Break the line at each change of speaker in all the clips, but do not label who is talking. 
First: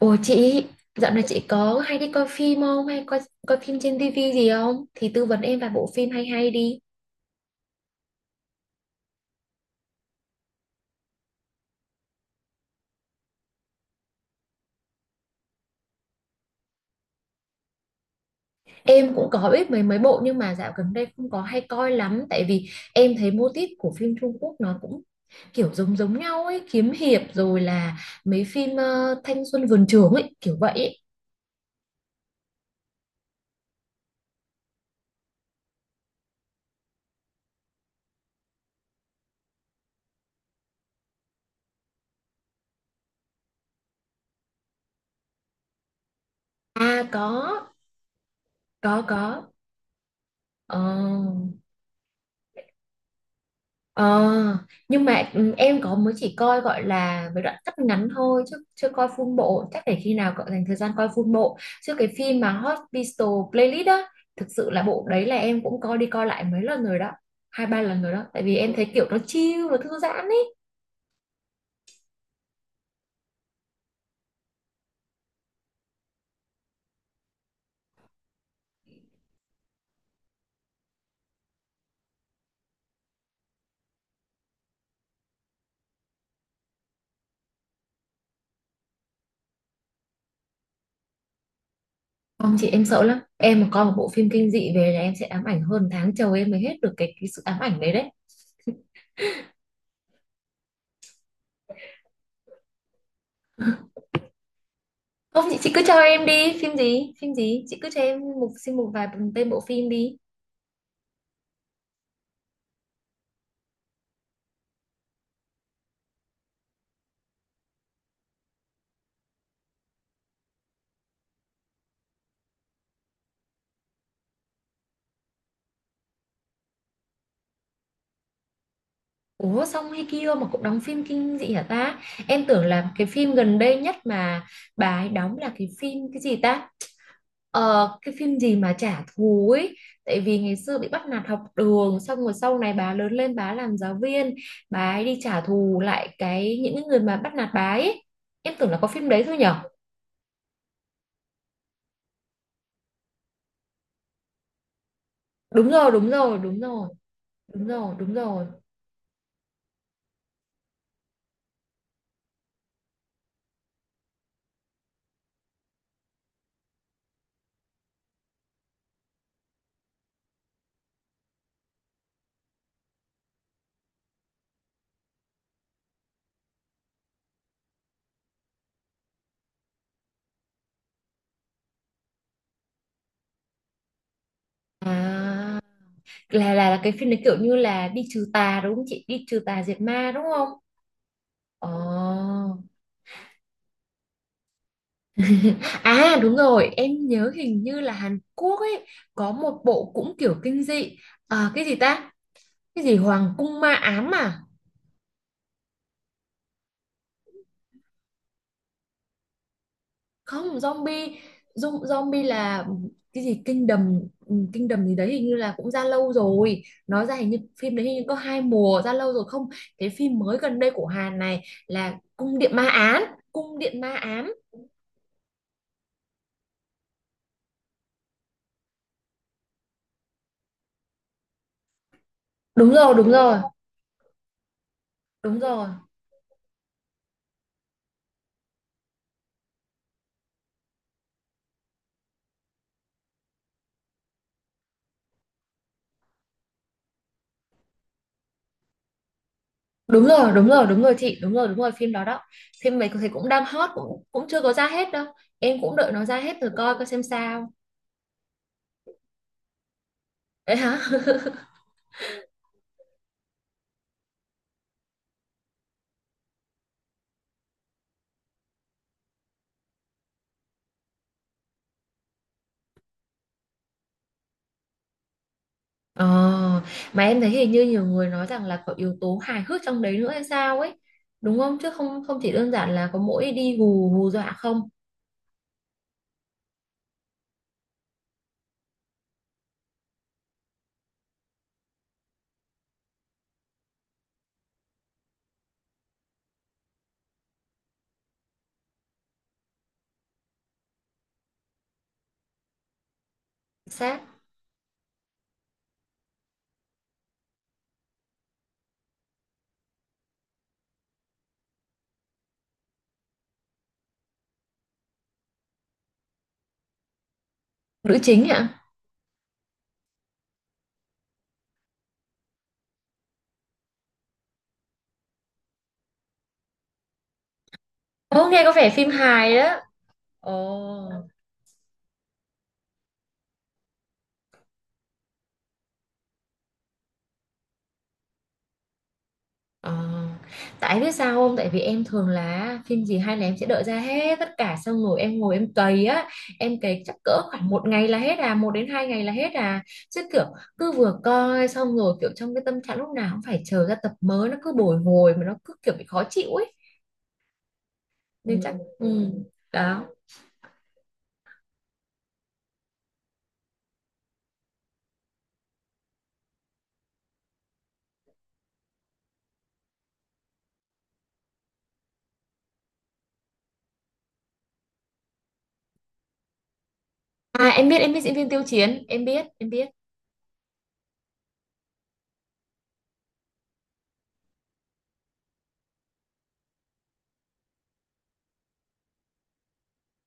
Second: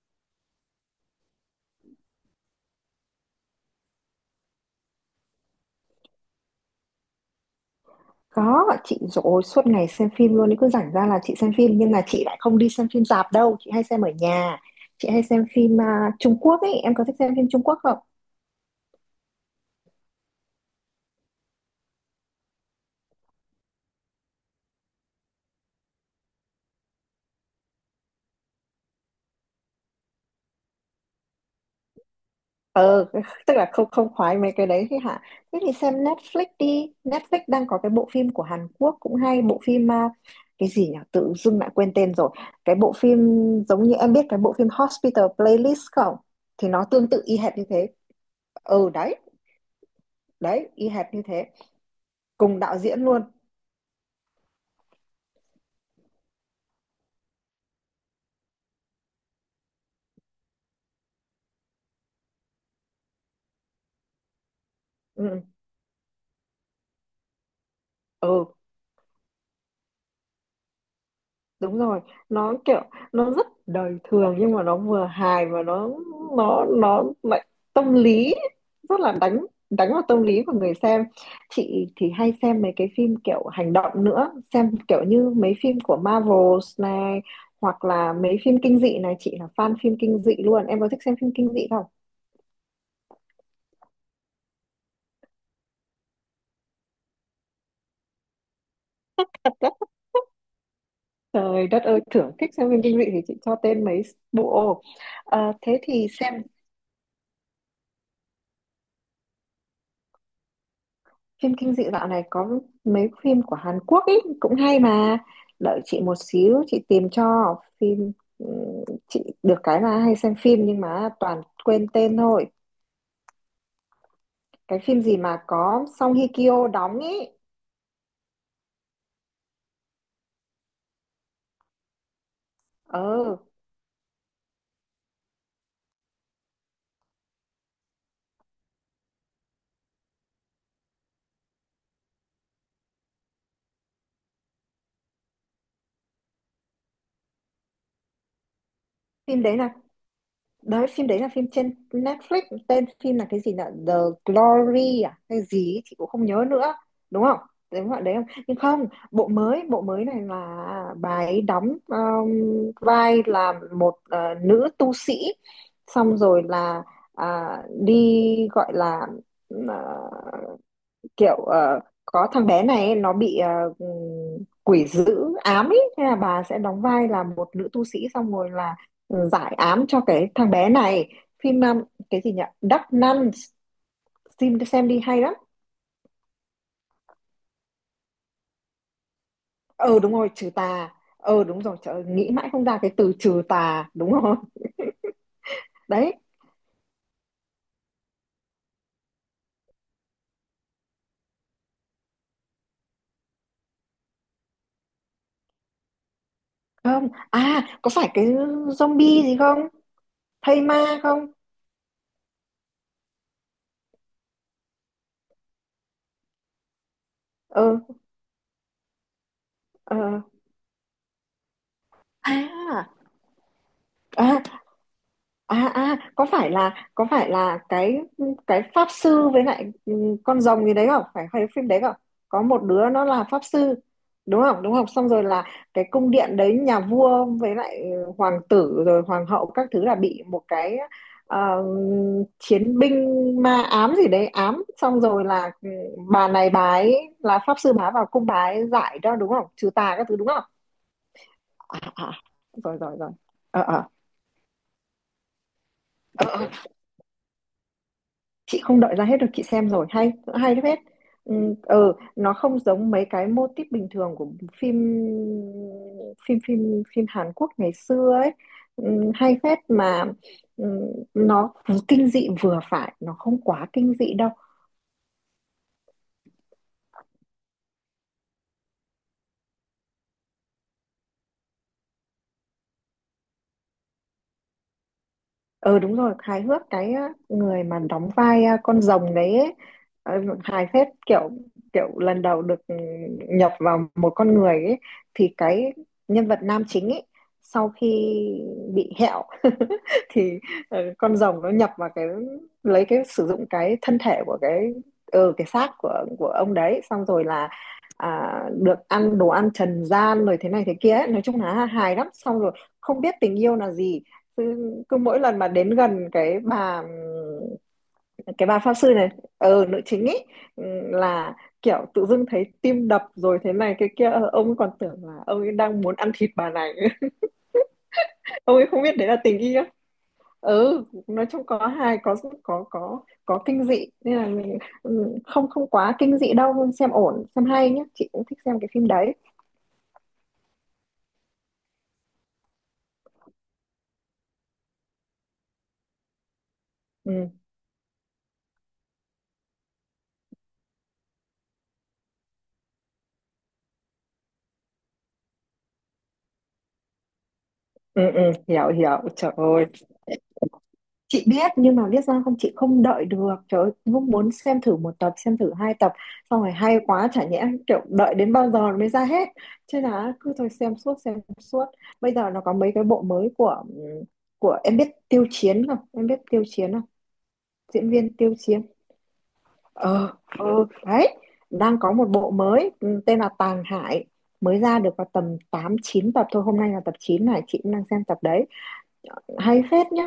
Ủa chị, dạo này chị có hay đi coi phim không? Hay coi coi phim trên tivi gì không? Thì tư vấn em vài bộ phim hay hay đi.
Có, chị rồi suốt ngày xem phim luôn, cứ rảnh ra là chị xem phim nhưng mà chị lại không đi xem phim rạp đâu, chị hay xem ở nhà. Chị hay xem phim à, Trung Quốc ấy, em có thích xem phim Trung Quốc không?
Em cũng có biết mấy mấy bộ nhưng mà dạo gần đây không có hay coi lắm tại vì em thấy mô típ của phim Trung Quốc nó cũng kiểu giống giống nhau ấy, kiếm hiệp rồi là mấy phim thanh xuân vườn trường ấy, kiểu vậy ấy.
Ờ, tức là không không khoái mấy cái đấy thì hả? Thế thì xem Netflix đi, Netflix đang có cái bộ phim của Hàn Quốc cũng hay, bộ phim à, cái gì nhỉ? Tự dưng lại quên tên rồi. Cái bộ phim giống như em biết cái bộ phim Hospital Playlist không? Thì nó
À
tương tự
có,
y hệt như thế. Ừ
có
đấy,
có.
đấy,
Ờ.
y hệt như thế, cùng đạo diễn luôn.
Ờ, nhưng mà em có mới chỉ coi gọi là với đoạn cắt ngắn thôi chứ chưa coi full bộ, chắc để khi nào cậu dành thời gian coi full bộ chứ cái phim mà Hospital Playlist á, thực sự là bộ đấy là
Ừ.
em cũng coi đi coi lại mấy lần rồi đó, hai ba lần rồi đó,
Ừ
tại
ừ.
vì em thấy kiểu nó chill nó thư giãn ấy.
Đúng rồi, nó kiểu nó rất đời thường nhưng mà nó vừa hài và nó lại tâm lý, rất là đánh đánh vào tâm lý của người xem. Chị thì hay xem mấy cái phim kiểu hành động nữa, xem kiểu như mấy phim của Marvels này, hoặc là mấy phim kinh dị này. Chị là fan phim kinh dị luôn, em có thích xem phim kinh dị không?
Không chị, em sợ lắm, em mà coi một bộ phim kinh dị về là em sẽ ám ảnh hơn tháng trời em mới hết được cái sự ám ảnh đấy đấy.
Trời đất ơi, thưởng thích xem phim kinh dị thì chị cho tên mấy bộ.
Không chị, chị cứ
Thế
cho
thì
em
xem
đi, phim gì chị cứ cho em xin một vài tên bộ phim đi.
phim kinh dị dạo này có mấy phim của Hàn Quốc ý, cũng hay mà. Đợi chị một xíu chị tìm cho phim. ừ, chị được cái là hay xem phim nhưng mà toàn quên tên thôi. Cái phim gì mà có Song Hye Kyo đóng ý?
Ủa xong hay kia mà cũng đóng phim kinh dị hả ta? Em tưởng là cái phim
ờ
gần đây nhất mà bà ấy đóng là cái phim cái gì ta? Ờ, cái phim gì mà trả thù ấy. Tại vì ngày xưa bị bắt nạt học đường xong rồi sau này bà lớn lên bà làm giáo viên. Bà ấy đi trả thù lại cái những cái người mà bắt nạt bà ấy. Em tưởng là có phim đấy thôi
Phim
nhở?
đấy là. Đấy, phim đấy là phim trên Netflix, tên phim là cái gì nhở? The Glory à hay
Đúng
gì ấy,
rồi,
chị cũng
đúng
không
rồi,
nhớ
đúng
nữa,
rồi,
đúng không?
đúng
Đúng
rồi,
gọi
đúng
đấy không?
rồi.
Nhưng không, bộ mới này là bà ấy đóng vai là một nữ tu sĩ, xong rồi là à, đi gọi là, ờ, kiểu có thằng bé này nó bị ừ, quỷ dữ ám ấy, thế là bà sẽ đóng vai là một nữ tu sĩ xong rồi là giải ám cho cái thằng bé này. Phim cái gì nhỉ? Dark Nun. Xem đi hay lắm.
À, là cái phim đấy kiểu như là đi trừ tà đúng không chị? Đi trừ tà diệt
Ờ
ma
Đúng
đúng
rồi
không?
trừ tà. Đúng
Ờ.
rồi trời ơi, nghĩ mãi không ra cái từ trừ tà, đúng rồi. Đấy
À đúng rồi, em nhớ hình như là Hàn Quốc ấy có một bộ cũng kiểu kinh dị. À, cái gì ta? Cái gì Hoàng cung ma ám à?
không. À có phải cái zombie gì không,
Không,
thây ma
zombie.
không?
Zombie là cái gì kinh đầm, kinh đầm gì đấy hình như là cũng ra lâu rồi. Nó ra hình như
ờ
phim đấy hình như có hai mùa ra lâu rồi không? Cái
ờ
phim mới gần đây của Hàn này là Cung điện ma
À,
ám, Cung điện ma ám.
à à. À có phải là cái pháp sư với lại con rồng gì đấy không? Phải phải phim đấy không? Có một
Đúng
đứa
rồi,
nó
đúng
là
rồi,
pháp sư đúng không? Đúng không, xong rồi
đúng
là
rồi.
cái cung điện đấy nhà vua với lại hoàng tử rồi hoàng hậu các thứ là bị một cái ờ, chiến binh ma ám gì đấy ám, xong rồi là bà này bà ấy là pháp sư bà vào cung bà ấy giải cho, đúng không, trừ tà
Đúng
các thứ đúng
rồi,
không?
đúng rồi, đúng rồi chị, đúng rồi, đúng rồi,
À,
phim đó
à.
đó.
Rồi
Phim này
rồi
thì
rồi.
cũng đang hot,
ờ
cũng cũng chưa có ra hết đâu, em cũng đợi nó ra hết rồi
ờ
coi coi xem sao.
chị không đợi ra hết được, chị xem rồi hay hay
Đấy
lắm.
hả.
Hết. ừ, nó không giống mấy cái mô típ bình thường của phim phim phim phim Hàn Quốc ngày xưa ấy. Hay phết mà. ừ, nó kinh dị vừa phải, nó không quá kinh dị đâu.
Ờ, mà em thấy hình như nhiều người nói rằng là có yếu tố hài hước trong đấy nữa hay sao ấy, đúng không? Chứ không không chỉ đơn giản là có mỗi đi hù hù dọa không.
Ờ Đúng rồi, hài hước cái á, người mà đóng vai à, con rồng đấy ấy, ờ, hài phết, kiểu kiểu lần đầu được nhập vào một con người ấy, thì cái nhân vật nam chính ấy sau khi bị hẹo thì con rồng nó nhập vào cái, lấy cái sử dụng cái thân
Xác.
thể của cái cái xác của ông đấy, xong rồi là à, được ăn đồ ăn trần gian rồi thế này thế kia ấy. Nói chung là hài lắm, xong rồi không biết tình yêu là gì, cứ mỗi lần mà đến gần cái bà,
Nữ chính
cái
hả?
bà pháp sư này, nữ chính ấy, là kiểu tự dưng thấy tim đập rồi thế này cái kia. Ờ, ông ấy còn tưởng là ông ấy đang muốn ăn thịt bà này.
Ô nghe có
Ông ấy
vẻ
không
phim
biết đấy là
hài
tình
đó.
yêu.
Ồ.
Ừ nói chung có hài, có có kinh dị nên là mình không không quá kinh dị đâu, xem ổn, xem hay nhé, chị cũng thích xem cái phim đấy.
Ờ, tại biết sao không? Tại vì em thường là phim gì hay là em sẽ đợi ra hết tất cả xong rồi em ngồi em cày á, em cày chắc cỡ
Ừ
khoảng một ngày là hết à, một đến hai ngày là hết à, chứ kiểu cứ vừa coi xong rồi kiểu trong cái tâm trạng lúc nào cũng phải chờ ra tập mới, nó cứ bồi hồi mà nó cứ kiểu bị khó chịu ấy,
ừ ừ.
nên chắc
Hiểu hiểu trời ơi.
đó.
Chị biết nhưng mà biết sao không, chị không đợi được trời ơi, cũng muốn xem thử một tập xem thử hai tập, xong rồi hay quá chả nhẽ kiểu đợi đến bao giờ nó mới ra hết. Chứ là cứ thôi xem suốt xem suốt. Bây giờ nó có mấy cái bộ mới của em biết Tiêu Chiến không? Em biết Tiêu Chiến không?
À
Diễn
em biết diễn
viên
viên
Tiêu
Tiêu
Chiến.
Chiến, em biết em biết.
ờ ờ Đấy, đang có một bộ mới tên là Tàng Hải, mới ra được vào tầm 8 9 tập thôi, hôm nay là tập 9 này, chị cũng đang xem tập đấy, hay phết nhá.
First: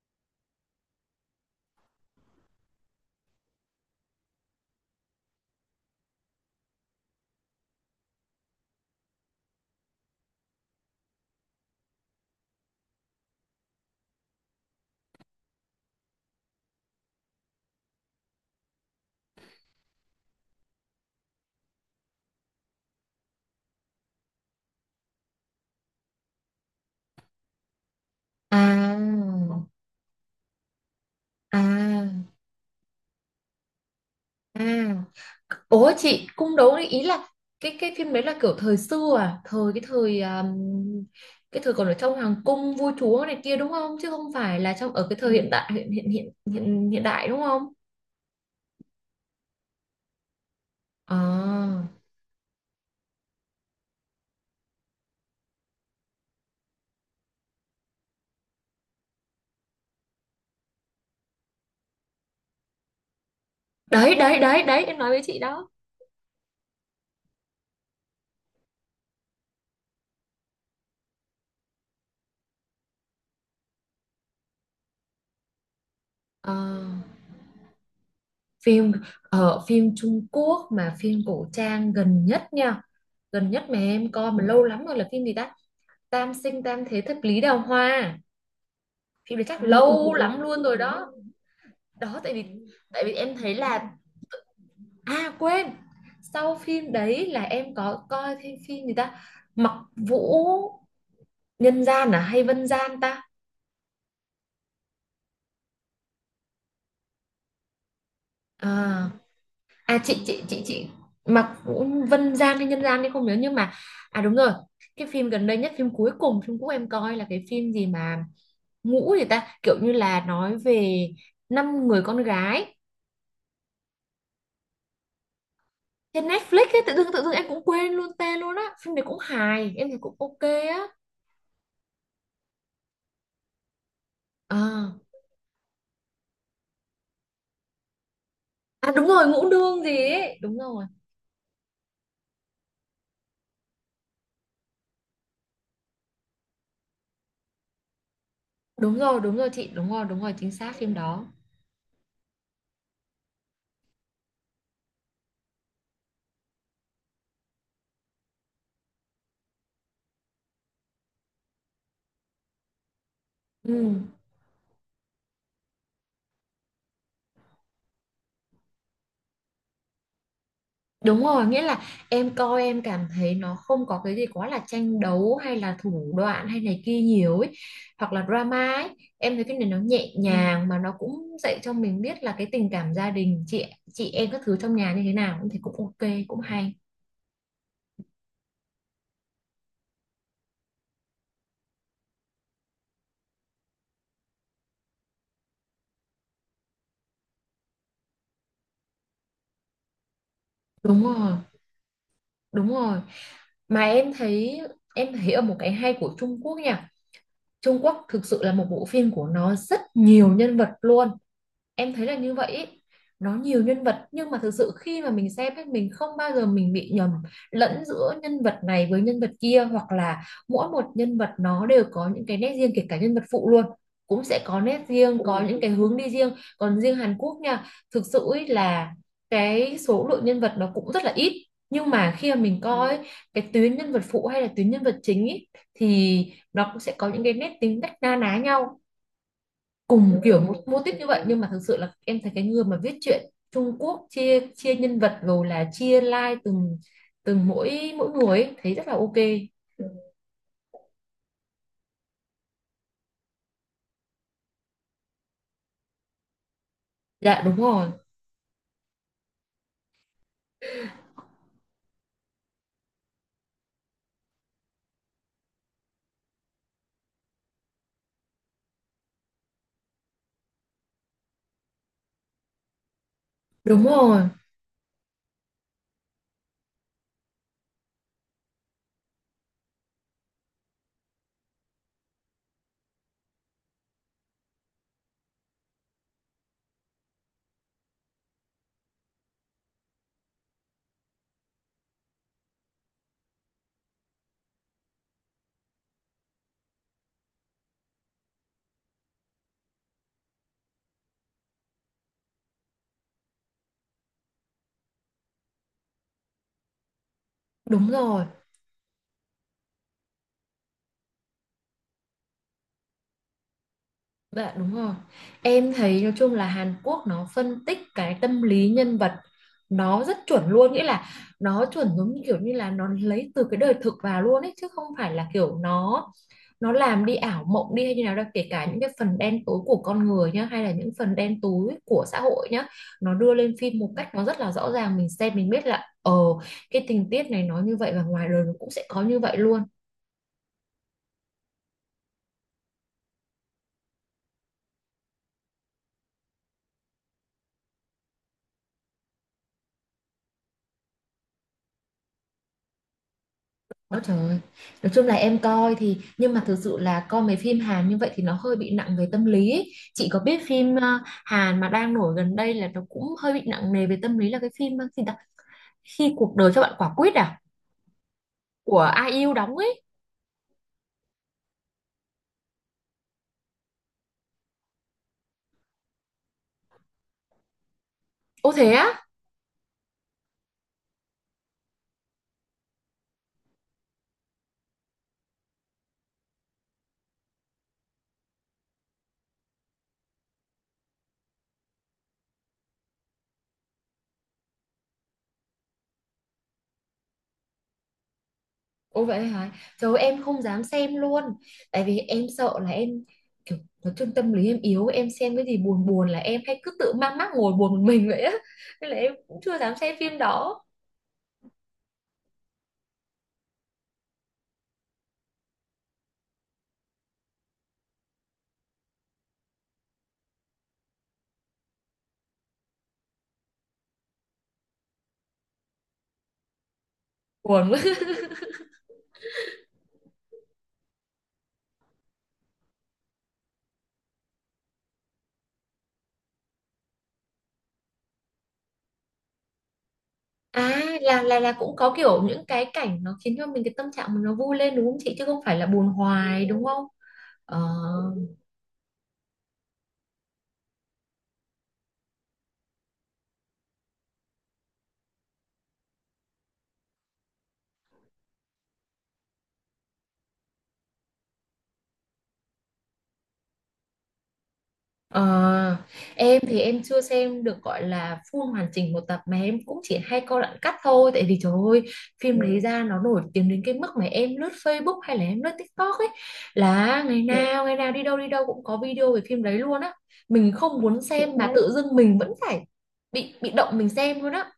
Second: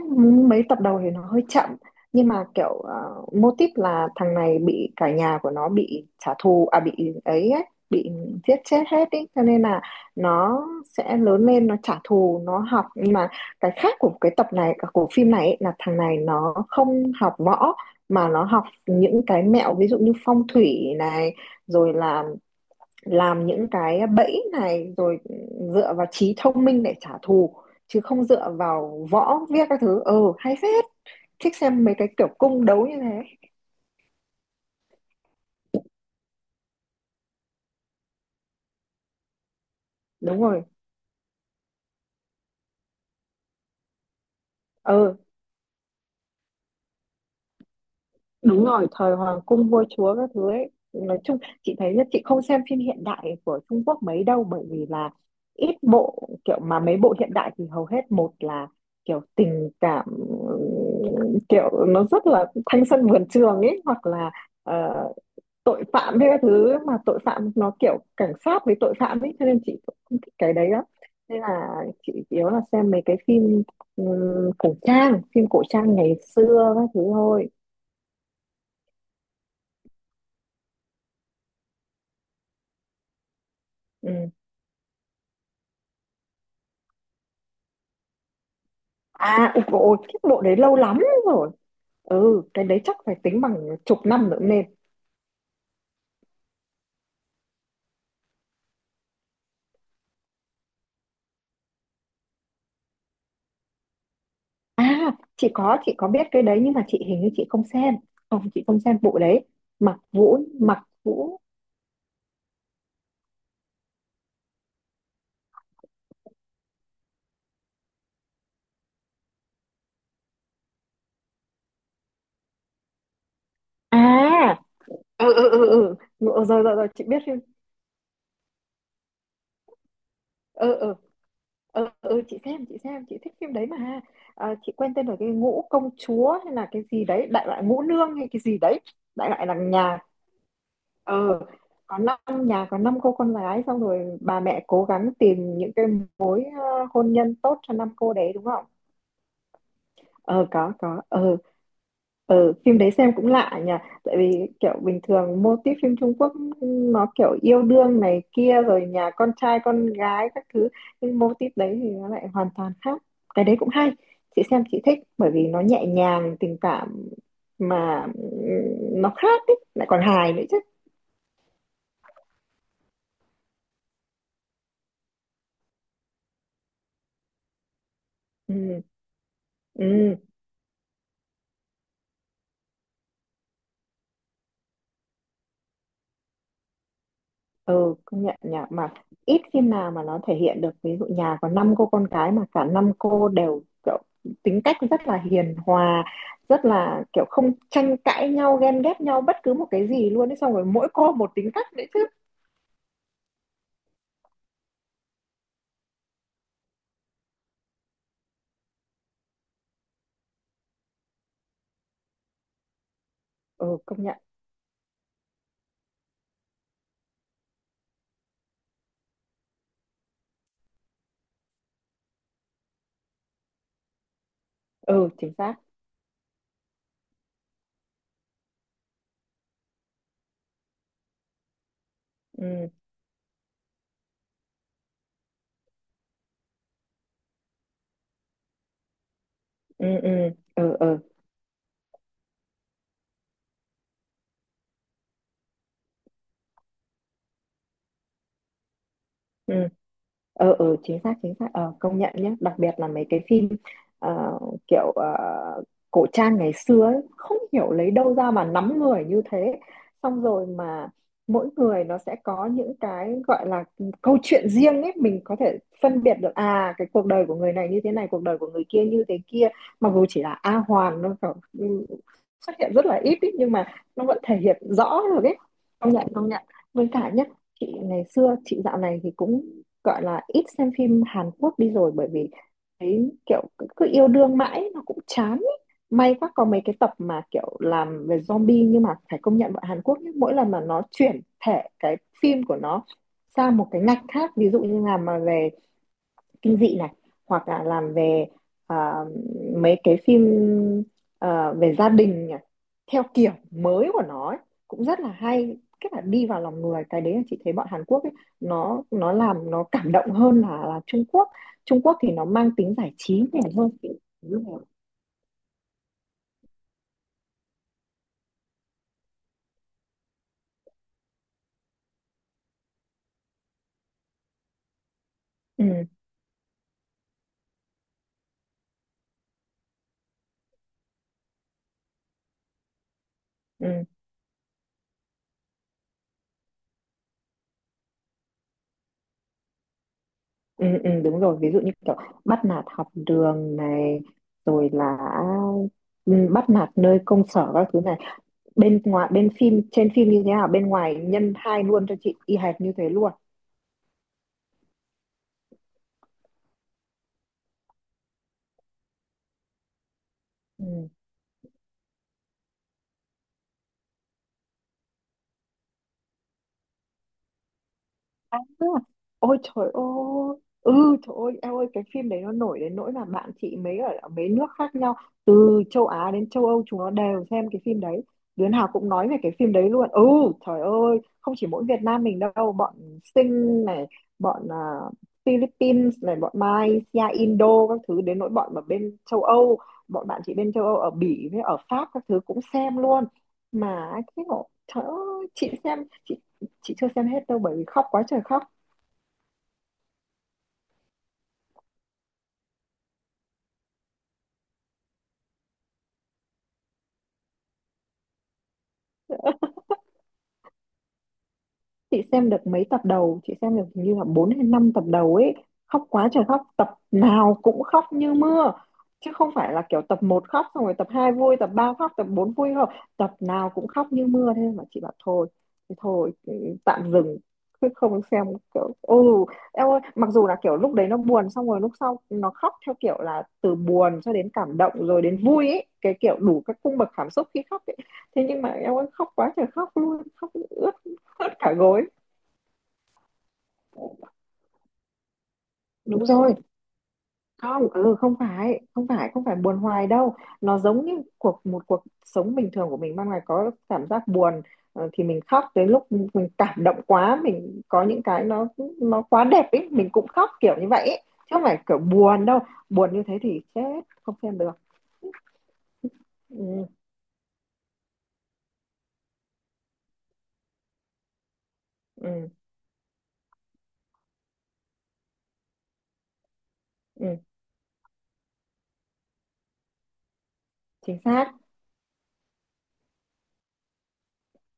Mấy tập đầu thì nó hơi chậm, nhưng mà kiểu mô típ là thằng này bị cả nhà của nó bị trả thù, à bị ấy, ấy bị giết chết hết ý, cho nên là nó sẽ lớn lên nó trả thù nó học. Nhưng mà cái khác của cái tập này của phim này ấy, là thằng này nó không học võ mà nó học những cái mẹo, ví dụ như phong thủy này rồi là làm những cái bẫy này rồi dựa vào trí thông minh để trả thù, chứ không dựa
À,
vào võ viết các thứ. Ừ hay phết, thích xem mấy cái
à.
kiểu cung đấu như thế.
À, ủa chị cung đấu đấy ý là cái phim đấy là kiểu thời xưa à, thời cái thời
Đúng rồi.
cái thời còn ở trong hoàng cung vua chúa này kia đúng không? Chứ không phải là trong ở cái
Ừ
thời hiện đại hiện hiện hiện hiện, hiện đại đúng không?
đúng rồi thời hoàng cung vua chúa các thứ ấy nói chung, chị
À,
thấy nhất chị không xem phim hiện đại của Trung Quốc mấy đâu, bởi vì là ít bộ kiểu mà mấy bộ hiện đại thì hầu hết một là kiểu tình cảm kiểu nó rất là thanh xuân vườn trường ấy, hoặc
đấy
là
đấy
ờ,
em nói với chị đó.
tội phạm hay các thứ, mà tội phạm nó kiểu cảnh sát với tội phạm ấy, cho nên chị cũng không thích cái đấy lắm, nên là chị chủ yếu là xem mấy cái phim cổ trang, phim cổ trang ngày
À,
xưa các thứ thôi.
phim ở phim Trung Quốc mà phim cổ trang gần nhất nha, gần nhất mà em
Ừ.
coi mà lâu lắm rồi là phim gì ta? Tam sinh tam thế thập lý đào hoa. Phim đấy
À
chắc. À,
ôi,
ừ, ừ,
dồi ôi,
lâu
cái
ừ lắm
bộ đấy
luôn
lâu
rồi
lắm
đó.
rồi.
Đó tại
Ừ
vì,
cái đấy chắc
tại vì
phải
em
tính
thấy
bằng
là,
chục năm nữa nên
à quên, sau phim đấy là em có coi thêm phim gì ta. Mặc Vũ Nhân Gian à hay Vân Gian ta?
à. Chị có biết cái đấy nhưng mà chị hình như chị không xem. Không, chị không xem
À,
bộ đấy. Mặc
à chị
Vũ
chị chị
Mặc
chị
Vũ
Mặc Vũ Vân Gian hay Nhân Gian thì không nhớ, nhưng mà à đúng rồi, cái phim gần đây nhất phim cuối cùng phim cũ em coi là cái phim gì mà ngũ gì ta, kiểu như là nói về năm người con gái
à. Ừ ừ ừ ừ.
trên
Ừ, rồi
Netflix
rồi
ấy.
rồi
Tự
chị
dưng
biết phim.
em cũng quên luôn tên luôn á, phim này cũng hài em thấy cũng ok
Ừ
á.
ừ. Ừ, ừ chị xem chị thích phim đấy mà. À, chị
À,
quên tên rồi, cái ngũ công chúa hay là cái gì đấy, đại loại ngũ nương hay cái gì đấy,
À đúng rồi,
đại loại
Ngũ
là
Nương gì
nhà
ấy. Đúng rồi.
ờ có năm, nhà có 5 cô con gái, xong rồi bà mẹ cố gắng tìm những cái mối hôn nhân tốt cho năm cô đấy đúng không?
Đúng rồi, đúng rồi chị, đúng rồi,
Ờ
chính
có
xác phim
có.
đó.
Ờ Phim đấy xem cũng lạ nhỉ, tại vì kiểu bình thường mô típ phim Trung Quốc nó kiểu yêu đương này kia rồi nhà con trai con gái các thứ, nhưng mô típ đấy thì nó lại hoàn toàn khác, cái đấy cũng
Ừ.
hay. Chị xem chị thích bởi vì nó nhẹ nhàng tình cảm mà nó khác ấy, lại còn hài nữa chứ.
Đúng rồi, nghĩa là em coi em cảm thấy nó không có cái gì quá là tranh đấu hay là thủ đoạn hay này kia nhiều ấy, hoặc là
Ừ.
drama ấy. Em thấy cái này nó nhẹ.
Ừ.
Ừ. Nhàng mà nó cũng dạy cho mình biết là cái tình cảm gia đình chị em các thứ trong nhà như thế nào, cũng thấy cũng ok, cũng hay.
Ừ công nhận nhỉ, mà ít phim nào mà nó thể hiện được, ví dụ nhà có 5 cô con gái mà cả năm cô đều kiểu tính cách rất là hiền hòa, rất là kiểu không tranh cãi nhau, ghen ghét nhau bất cứ một cái gì luôn ấy, xong rồi mỗi
Đúng
cô một
rồi,
tính cách đấy chứ.
đúng rồi. Mà em thấy, ở một cái hay của Trung Quốc nha, Trung Quốc thực sự là một bộ phim của nó rất nhiều nhân vật luôn, em thấy là như vậy ý. Nó nhiều
Ừ
nhân
công
vật
nhận.
nhưng mà thực sự khi mà mình xem ấy, mình không bao giờ mình bị nhầm lẫn giữa nhân vật này với nhân vật kia, hoặc là mỗi một nhân vật nó đều có những cái nét riêng, kể cả nhân vật phụ luôn cũng sẽ có nét
Ừ
riêng,
chính
có. Ừ.
xác.
Những cái hướng đi riêng. Còn riêng Hàn Quốc nha, thực sự ý là cái số lượng nhân vật nó cũng rất là ít, nhưng mà khi mà mình
Ừ
coi ấy, cái tuyến nhân vật phụ hay là tuyến nhân vật chính ý, thì nó cũng sẽ có những cái nét tính cách na ná nhau,
ừ ừ
cùng kiểu một
ừ
mô típ
ừ.
như vậy. Nhưng mà thực sự là em thấy cái người mà viết truyện Trung Quốc chia chia nhân vật rồi là chia line từng từng mỗi mỗi người ấy, thấy rất là ok.
Ừ. Chính xác, chính xác, ờ công nhận nhé, đặc biệt là mấy cái phim ờ, kiểu cổ trang ngày xưa ấy, không
Dạ đúng
hiểu lấy
rồi,
đâu ra mà nắm người như thế, xong rồi mà mỗi người nó sẽ có những cái gọi là câu chuyện riêng ấy, mình có thể phân biệt được à cái cuộc đời của người này như thế này, cuộc đời của người kia như thế kia, mặc dù chỉ là A Hoàn nó kiểu, ừ, xuất hiện rất là ít ý, nhưng mà
đúng
nó vẫn
rồi,
thể hiện rõ được ấy. Công nhận công nhận. Với cả nhé, chị ngày xưa chị dạo này thì cũng gọi là ít xem phim Hàn Quốc đi rồi, bởi vì thấy kiểu cứ yêu đương mãi nó cũng chán ý. May quá có mấy cái tập mà kiểu làm về zombie, nhưng mà phải công nhận bọn Hàn Quốc nhá, mỗi lần mà nó chuyển thể cái phim của nó sang một cái ngạch khác, ví dụ như là mà về kinh dị này, hoặc là làm về à, mấy cái phim, về gia đình nhỉ? Theo kiểu mới của nó ấy, cũng rất là hay, cái là đi vào lòng người. Cái đấy là chị thấy bọn Hàn
đúng
Quốc ấy,
rồi.
nó làm nó cảm động hơn là Trung Quốc. Trung Quốc thì nó mang tính giải trí nhiều hơn. Đúng
Dạ
rồi.
đúng rồi. Em thấy nói chung là Hàn Quốc nó phân tích cái tâm lý nhân vật nó rất chuẩn luôn, nghĩa là nó chuẩn giống như kiểu như là nó lấy từ cái đời thực vào luôn ấy, chứ không phải là kiểu
Ừ,
nó làm đi ảo mộng đi hay như nào đâu, kể cả những cái phần đen tối của con người nhá hay là những phần đen tối của xã hội nhá, nó đưa lên phim
ừ,
một cách nó rất là rõ ràng, mình xem mình biết là cái tình tiết này nó như vậy và ngoài đời nó cũng sẽ có như vậy luôn.
ừ, ừ, đúng rồi, ví dụ như kiểu bắt nạt học đường này, rồi là, ừ, bắt nạt nơi công sở các thứ này, bên ngoài bên phim trên phim như thế nào bên ngoài nhân hai luôn cho chị y hệt như thế luôn.
Ôi trời. Nói chung là em coi thì nhưng mà thực sự là coi mấy phim Hàn như vậy thì nó hơi bị nặng về tâm lý ấy. Chị có biết phim
Ừ.
Hàn mà đang nổi gần đây là nó cũng hơi bị nặng nề về tâm lý là cái phim gì đó, Khi cuộc đời cho bạn quả quýt à,
À,
của Ai yêu
ôi
đóng
trời
ấy.
ơi, ừ, trời ơi em ơi, cái phim đấy nó nổi đến nỗi là bạn chị mấy ở mấy nước khác nhau, từ châu Á đến châu Âu, chúng nó đều xem cái phim đấy, đứa
Ô
nào
thế
cũng
á.
nói về cái phim đấy luôn. Ừ, trời ơi, không chỉ mỗi Việt Nam mình đâu, bọn Sing này, bọn Philippines này, bọn Malaysia, Indo các thứ, đến nỗi bọn ở bên châu Âu, bọn bạn chị bên châu Âu ở Bỉ với ở Pháp các thứ cũng xem luôn. Mà cái ngộ, trời ơi chị xem, chị chị chưa xem hết đâu bởi vì khóc quá trời khóc.
Ô vậy hả. Trời ơi, em không dám xem luôn. Tại vì em sợ là em kiểu, nói chung tâm lý em yếu, em xem cái gì buồn buồn là em hay cứ tự mang mác ngồi buồn một mình vậy á. Nên là em cũng chưa dám xem phim đó.
Chị xem được mấy tập đầu, chị xem được hình như là 4 hay 5 tập đầu ấy, khóc quá trời khóc, tập nào cũng khóc như mưa. Chứ không phải là kiểu tập một khóc xong rồi tập 2 vui, tập 3 khóc, tập 4 vui, không, tập nào cũng khóc như mưa. Thế mà chị bảo thôi thì thôi, ừ, tạm dừng chứ
Buồn.
không xem. Kiểu, ô em ơi, mặc dù là kiểu lúc đấy nó buồn xong rồi lúc sau nó khóc theo kiểu là từ buồn cho đến cảm động rồi đến vui ấy, cái kiểu đủ các cung bậc cảm xúc khi khóc ấy. Thế nhưng mà em ơi, khóc quá trời khóc luôn, khóc ướt
À
hết
là
cả
cũng
gối.
có kiểu những cái cảnh nó khiến cho mình cái tâm trạng mình nó vui lên đúng không chị, chứ không phải là buồn
Đúng rồi.
hoài đúng không? Ờ.
Không, ừ, không phải không phải không phải buồn hoài đâu, nó giống như cuộc một cuộc sống bình thường của mình, ban ngày có cảm giác buồn, ờ, thì mình khóc. Đến lúc mình cảm động quá, mình có những cái nó quá đẹp ấy, mình cũng khóc kiểu như vậy ấy. Chứ không phải kiểu buồn đâu, buồn như thế thì chết không xem được.
Ờ, em thì
Ừ,
em chưa xem được gọi là full hoàn chỉnh một tập mà em cũng chỉ hay coi đoạn cắt thôi tại vì trời ơi,
ừ,
phim đấy ra nó nổi tiếng đến cái mức mà em lướt Facebook hay là em lướt TikTok ấy, là
ừ,
ngày nào đi đâu cũng có video về phim đấy luôn á. Mình không
chính
muốn
xác.
xem mà tự dưng mình vẫn phải bị động mình xem luôn á.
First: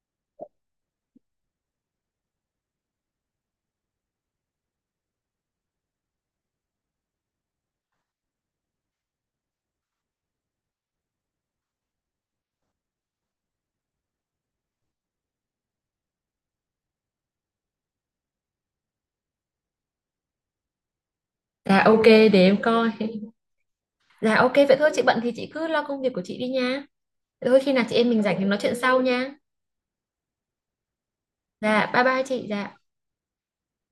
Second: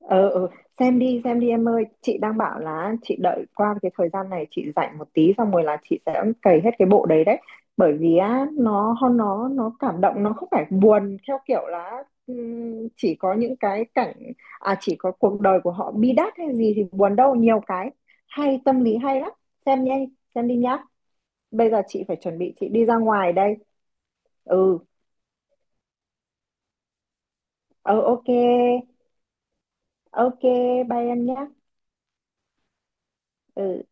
Ờ, ừ. Xem đi xem đi em ơi, chị đang bảo là chị đợi qua cái thời gian này chị rảnh một tí xong rồi là chị sẽ cày hết cái bộ đấy đấy. Bởi vì á nó cảm động, nó không phải buồn theo kiểu là chỉ có những cái cảnh, à chỉ có cuộc đời của họ bi đát hay gì thì buồn đâu, nhiều cái hay, tâm lý hay lắm. Xem nhé, xem đi nhá. Bây
À
giờ
ok
chị phải
để
chuẩn bị
em
chị đi
coi.
ra ngoài đây.
Dạ ok vậy
Ừ.
thôi chị bận thì chị cứ lo công việc của chị đi nha. Thôi khi nào
Ừ,
chị em mình
ok.
rảnh thì nói chuyện sau nha.
Ok, bye em nhá.
Dạ bye bye chị. Dạ.
Ừ.